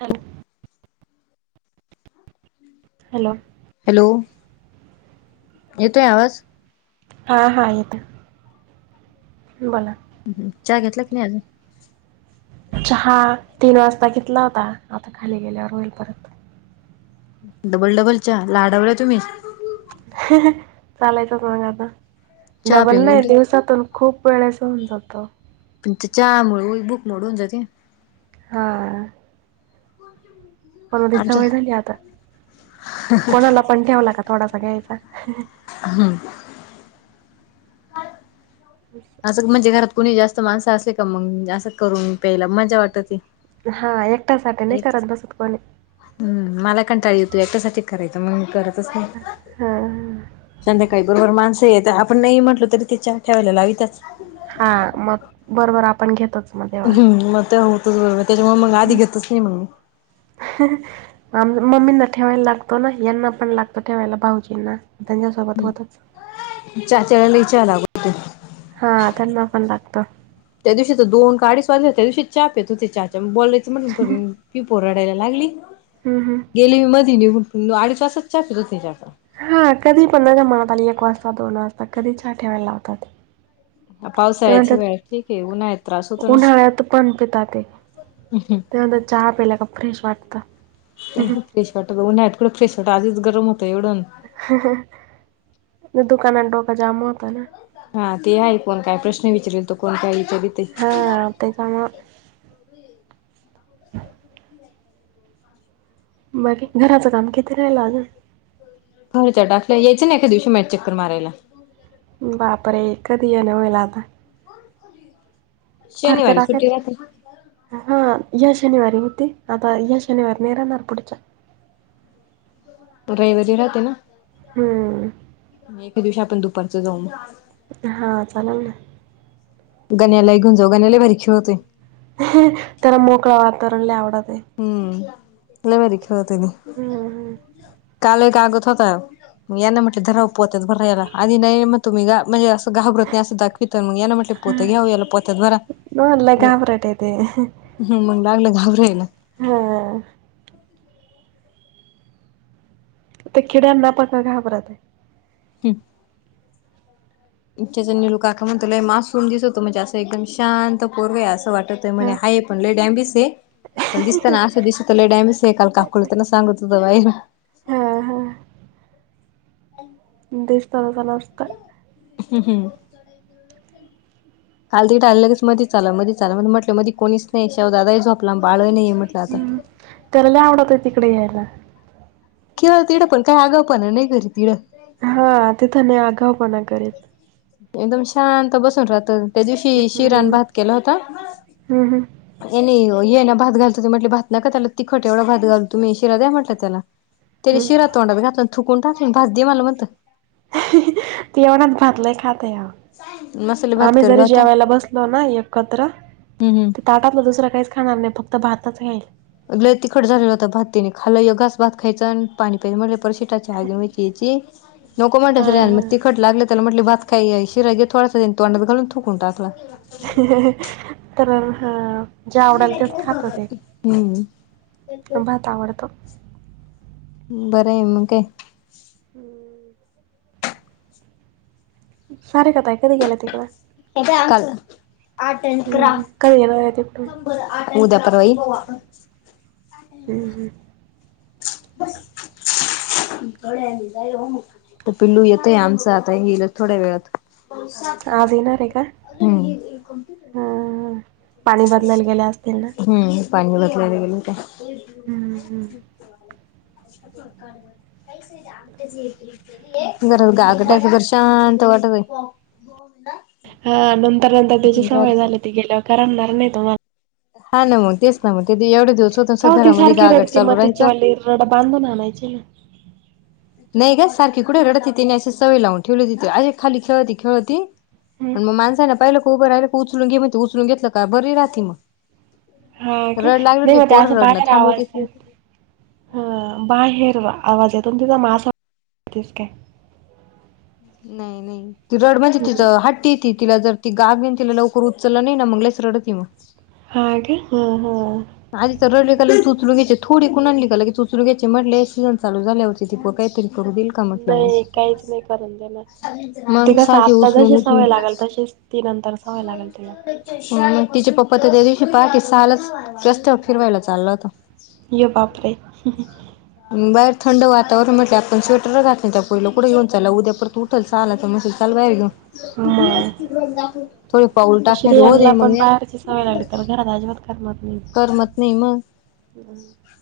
Hello hello hello येतोय आवाज? हां हा येतोय. बोला. हम्म चहा घेतला कि नाही अजुन. चहा तीन वाजता घेतला होता आता खाली गेल्यावर होईल परत. डबल डबल च्या लाडवला तुम्ही. चालायचंच मग आता चहा डबल पिऊन नाही उलट दिवसातून खूप वेळेसं होऊन जातो. पण चहा मुळ भुक मोडून जाते. हा. [unintelligible] [unintelligible] सवय झाली आता कोणाला पण ठेवला का थोडासा घ्यायचा. हम्म. हं. असं म्हणजे घरात कुणी जास्त माणसं असली का मग असं करून प्यायला मजा वाटती. हा एकट्यासाठी नाही, करत बसत कोणी. हम मला कंटाळा येतू, एकट्यासाठी करायचं मग मी करतच नाही. हां हां. संध्याकाळी बरोबर माणसे येत, आपण नाही म्हटलं तरी ते चहा ठेवायला लावीतच. हा मग बरोबर आपण, घेतोच मग तेव्हा. हम्म मग ते होतच बरोबर त्याच्यामुळे मग आधी घेतच नाही मग मी. हं मम्मींना ठेवायला लागतो ना यांना पण लागतो ठेवायला भाऊजींना त्यांच्यासोबत होतोच. चाचे वेळेला चहा लागूते. हा त्याना पण लागतो. त्या दिवशी तर दोन का आडिच वाजले. त्या दिवशी चहा पेत होती चा. बोलायचं म्हटलं पी पोर रडायला लागली. हम्म हम्म. गेले मी मध्ये निघून. अडीच तासच चहा पित होती. हा कधी पन‌ मनात आली. एक वाजता दोन वाजता कधी चहा ठेवायला लावतात. तेव्हा पावसाळ्यात तर हिवाळ्यात ठीक आहे उन्हाळ्यात त्रास होतो ना उन्हाळ्यात पण पिताते. ते म्हणतात चहा पेल्या का फ्रेश वाटत. फ्रेश वाटत उन्हाळ्यात कुठं, फ्रेश वाट आधीच गरम होतं एवढं. हं हं. दुकानात डोका जाम होता ना. हा ते आहे कोण काय प्रश्न विचारेल, तो कोण काय विचार ते. तेच्यामुळे. बाकी घराचं काम किती, राहिलं अजून फरशा डाकल्या यायचं ना, ऐकी दिवशी मॅट चक्कर मारायला. बापरे कधी येन होईल आता. फरशा शनिवारी सुट्टी टाकायचं. राहते हा.. या शनिवारी होती. आता या शनिवार नाही राणार पुढच्या. रविवारी राहते ना. हम्म. ऐके दिवशी आपण दुपारचं, जाऊ मग हां चालल ना. गण्याला ही घेऊन जावू, गण्या लै भारी खेळतो. त्याला मोकळा वातावरण लै आवडतय. हम हम लय भारी खेळतो हं, ते हं. काल एक [unintelligible] होत. यांना म्हटले धरावो पोत्यात भरा याला. आधी नाही मग, तुम्ही ग म्हणजे असं घाबरत नाही. असं दाखवित मग पोत घ्याऊ याला पोत्यात भरा मला लय हं.. घाबरट आहे ते. मग लागलं घाबरायला. हं.. [unintelligible] ते किड्यांना पण घाबरत आहे. हम. तेचं निलू काका म्हणतोय. मासूम दिसतो म्हणजे, असं एकदम शांत पोरग आहे अस वाटत. हा म्हणे हाय पण लय डांबिस ये, पण दिसतान असं दिसतं. डॅबिस हे काल काकूला, तेन सांगत होतं बाई. हा हा [unintelligible] दिसत तस नसतंय. हम् हम्म. काल त टाललं लगेच मधीच आला मधीच आला, मग म्हटलं मी कोणीच नाही शेवदादा झोपला बाळ ही नाहीये म्हटलं आता. हम्म त्याला लै आवडत ये तिकडे यायला. किळ तिडं पण काय आगाऊपणा नाही घरी तिडं हा तिथ नाही आगावपणा करीत एकदम शांत बसून राहत त्या दिवशी शिरा न हम्म भात केला होता हम्म हम्म ए नाही ये ना भात घालतो ते म्हटले भात नका त्याला तिखट एवढा भात घाल तुम्ही शिरा द्या म्हटलं त्याला तेनी हम्म शिरा तोंडात घातला थकून टाकले भात दे मला म्हण तीवणात भातलेय खात ह मसाले भात आम्ही करेल जरी होता. जेवायला बसलो ना एकत्र हम्म हम्म ताटातलं दुसरं काहीच खाणार नाही. फत भातच खाईल. तिखट झालेला होता भात. तिन खाला एक घास भात खायचा आणि पाणी प्यायचा, म्हटलं [unintelligible] [unintelligible] ची नको हा म्हटलं हा मग तिखट लागलं. त्याला म्हटल भात खाये, शिरा घे थोडसा तोंडात घालून थुकून टाकला. तर ह जे आवडल तेच खातो ते. हम्म. भात आवडतो. बर आहे मग? हम्म सारिक ताय कधी गेलं तिकडं? उद्या हम्म हम्म कधी येणार आहे तिकडून? परवा ई हम हं [inaudible] पिल्लू येतय आमच आताय गेल थोड्या वेळात आज येणार आहे का? हं हं. पाणी बदलायला गेल्या असतील ना? हम्म पाणी बसलाला गेलं का हं, हं. घर बाय गागट्याच घर्ष शांत वाटते [unintelligible] हा नंतर नंतर त्याची सवय झाली ती गेल्यावर करमणार नाही तो मला हा ना तेच ना म ते एवढे दि का हो ती सारखी रडते मग तिच्या वली रड बांधून आणायची ना नाही का सारखी कुठे रडत तिने, अशी सवय लावून ठेवली तिथे अरे खाली खेळती खेळती हं. ण मग माणसाना पाहिलं क उभं राहिलं का उचलून घे म्हण उचलून घेतलं का बरी राह मग हा का रड लागली नाही होती मग ते पोर असं रडणं बाहेर थांबवतीच आवाजे नाही. ह बाहेर आवाज येतून तिचा मास वास काय नाही नाही ति रड म्हणजे हं. तिथं हट्टी तिला ज त गाग घेन तिला लवकर उचललं नाही ना मगला रडत मग हा काय हा हा आजी तर रडली चुचू घ्याय थोडी कुण आणली गलं की चुचरू घ्याचे म्हटले हे सीझन चालू झाल्या होती ती प काही तरी करू दिल नाही काहीच नाही करून देणार ती मग कस सारखी आता उचलून जशी उचलून सवय लागेल तशीच ती नंतरच सवय लागेल तिला अ तिचे पप्पा तर त्या दिवशी पहाट सहालाच रस्त्यावर फिरवायला चाललंत ये बापरे बाहेर थंड वातावरण म्हटलं आपण स्वेटरच घातले त्या पहिलं कुे येऊन लला उद्या परत त उठ चालता म चालयर गं मग थोडे पाऊल टाकणे हो दे श्रियांना मग पण बाहेरची सवय लागली तर घरात आजीबात करमत नाही. करमत नाही मग ह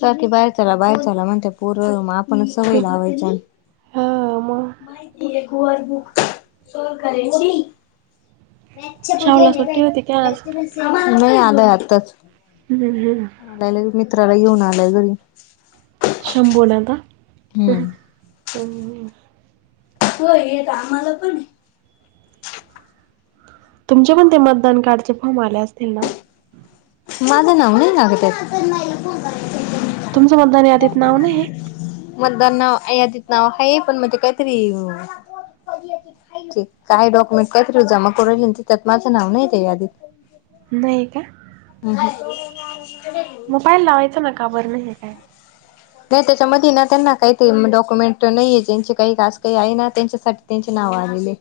सारखी बाहेरचाला बाहेर चाला म्हणते पोरं आपणच सवय लावायच्या हा मग [unintelligible] शावला सुट्टी होती की आज नाही आलंय आताच हम्म हम आलाय मित्राला येऊन आलाय घरी शंबोलाता् हम्म हो येत आम्हाला पण तुमच्या पण ते मतदान कार्डचे फॉर्म आले असतील ना माझ नावणे लागत तुमचं मतदान यादीत नाव नाहीये? मतदान नाव यादीत नाव आहे पण मग ते काहीतरी काय डॉक्युमेंट काहीतरी जमा करु राहिले त्यात माझं नाव नाहीेये आहे यादीत नाही का हम् ह मोबाईल लावायचां ना का बरं नाही काय नाही त्याच्यामध्ये ना त्यांना काहीतरी डॉक्युमेंट नाहीये ज्यांचे काही कास काही आहे ना त्यांच्यासाठी त्यांचे नाव आलेले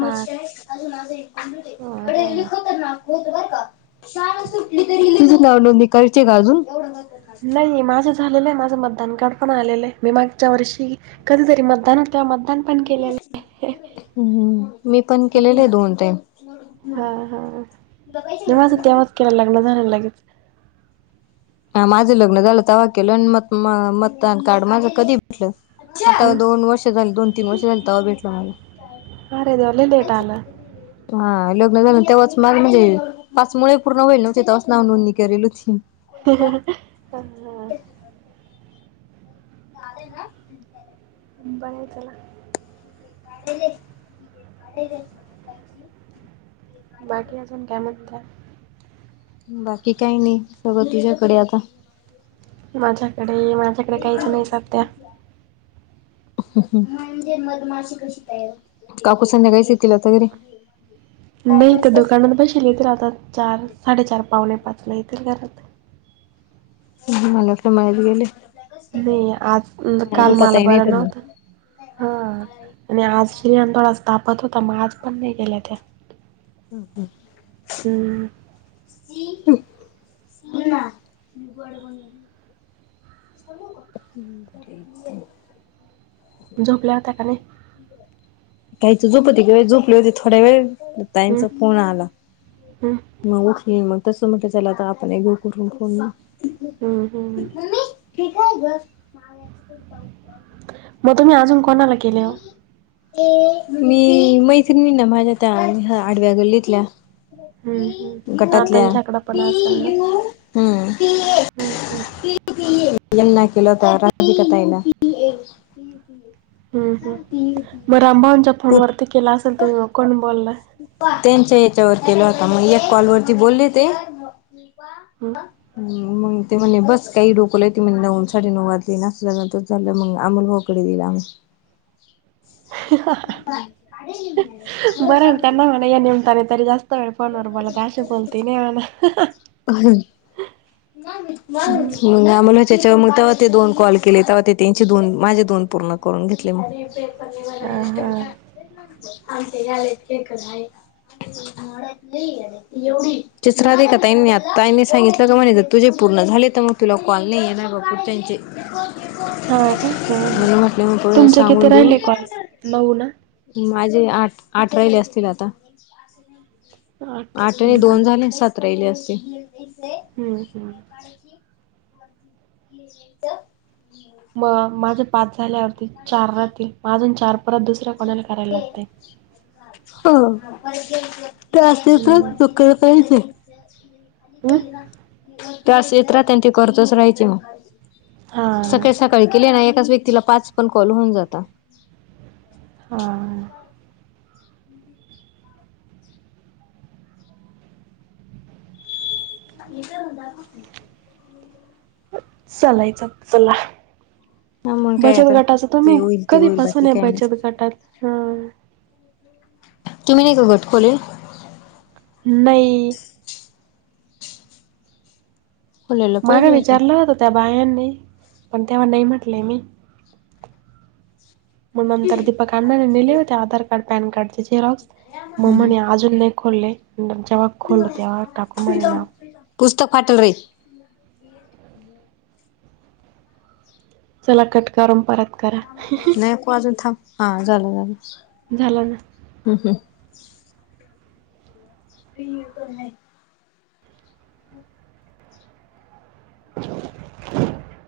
हा अजून माझं ना अरे हा लिखो पना तुमची नाव नोंदणी करायची आहे का अजून नाही माझं झालेलं आहे माझं मतदान कडपणा आलेलं आहे मी मागच्या वर्षी कधीतरी मतदान त्या मतदानपण हम् मी पण केलेले आहे दोन टाईम हा हा जेव्हाच तेव्हाच केयला लागल झालंला लगेच हा माझं लग्न झालं तवा्हा केलं आणि मत मतदान कार्ड माझं कधी भेटल आता हं? दोन वर्ष झा दोन तीन वर्ष झाली तेव्हा भेटल मला अरे देवा लय लेट आलं हा लग्न झालं तेव्हाच मग म्हणजे पाच महिने पूर्ण होईल नव्हते तेव्हाच नाव नोंदणी करेल होती हा हा ह हो ना बरं चला कढले काढले बाकी आजुन काय म्हणता बाकी काही नाही सगळं तुझ्याकडे आता माझ्याकडे माझ्याकडे काहीच नाही साध्या म्हणजे मग माशी कशी तयार होती काकू संध्याकाळीच येतील आता घरी नाही त्या दुकानात बशीलच राहतात चार साडेचार पावणे पाचला येतील घरात मला वाटलं माहरी गेले नाही आज काल झोपा मला ताई नाही बरं तर नव्हतं हा आणि आज श्रीयांत थोडाच तापत होता मग आज पण नाही गेल्या त्या हम हम हम सी सी हम् ठीक झोपल्या होता का नाही काहीची झोप येती ग बाई झोपले होते थोड्या वेळ ताईच हम्म, फोन आला हम्म, मग उठली मग तसं म्हटलं चला आता आपण एक घेऊ करून फोन हम् हम् ठीक आहे बस ना याच त द उत मग तुमही अजून कोणाला केले हो मी मैत्रिणी ना माझ्या त्या आडव्या गल्लीतल्या हम्म, हम्म. हा गटातल्या त्यांच्याकडं पण हम्म हम् हम ना केलता राजी कताय ना ह हम्म हम् ब अंबावांच्या फोनवरती केला असेल तर कोण बोलला त्यांच्या याच्यावर केला होता मग एक कॉलवररती बोलले ते दीपा ह मग ते म्ह बस काही रोकला त म्ह नऊं रे न वाजली ना अस चालं मंग अमोल भाऊ कडे गेलो मग आम्ही बरं आहे ना सग त्यांना म्हणा या निमताने तरी जास्त वेळ फोनवर बोलात अशी बोलते नाही म्हणा हं हं. मग आम्हाला त्याच्या मग तेव्हा ते दोन कॉल केले तेव्हा ते त्यांचे दोन माझे दोन पूर्ण करून घेतली मग हां, हां. आम ते यालेयेत खेकतय [unintelligible] राधिका ताई मी सांगितलं म्हणे ताईंनी तुझे पूर्ण झाले तर मग तुला कॉल नाही येणार बापू त्यांचे हां का? हां, हां. मला म्हटले मो तुमचे किती सांगून देऊन राहिले कॉल? नऊ ना? माझे आठ आठ रहिले असतील आता आठ हं, आणि हं. दोन झाले सात राहिले असते हम् हम् आणिखी [unintelligible] तर मग माझे पाच झाल्यावरती चार राहील अजून चार परात दुसऱ्या कोणाला करायला लागत ह ते असे तर हं. लुकरच हं? तस येत राह त्यां त करतच राहायची मग हां, सकाळे सकाळी कळ केले ना एकाच व्यक्तीला पाच पण कॉल होऊन जात हा हे तर होदा चलाय चाल च हा मग काय बचत आता गटाच जे तुम्ही होईल ते होईल बाकी कधीपासून आहे काय नाही. बचत गटात हा तुम्ही नाही का गट खोलेल नाही खोलायला माग पाहिजे विचारलं होत त्या बायांनी पण तेव्हा नाही म्हटले मी मग नंतर दीपक अण्णाने नेले होते आधार कार्ड पॅन कार्ड जे जे रॉक्स मग म्हणे अजून नाही खोलले जेव्हा खोललो तेव्हा टाकू मणे नाव पुस्तक फाटल रे क चला कट करून परत करा नाहीको अजून थांब हा झालं झालं झाला ना हम हम हो फ आहे [inaudible]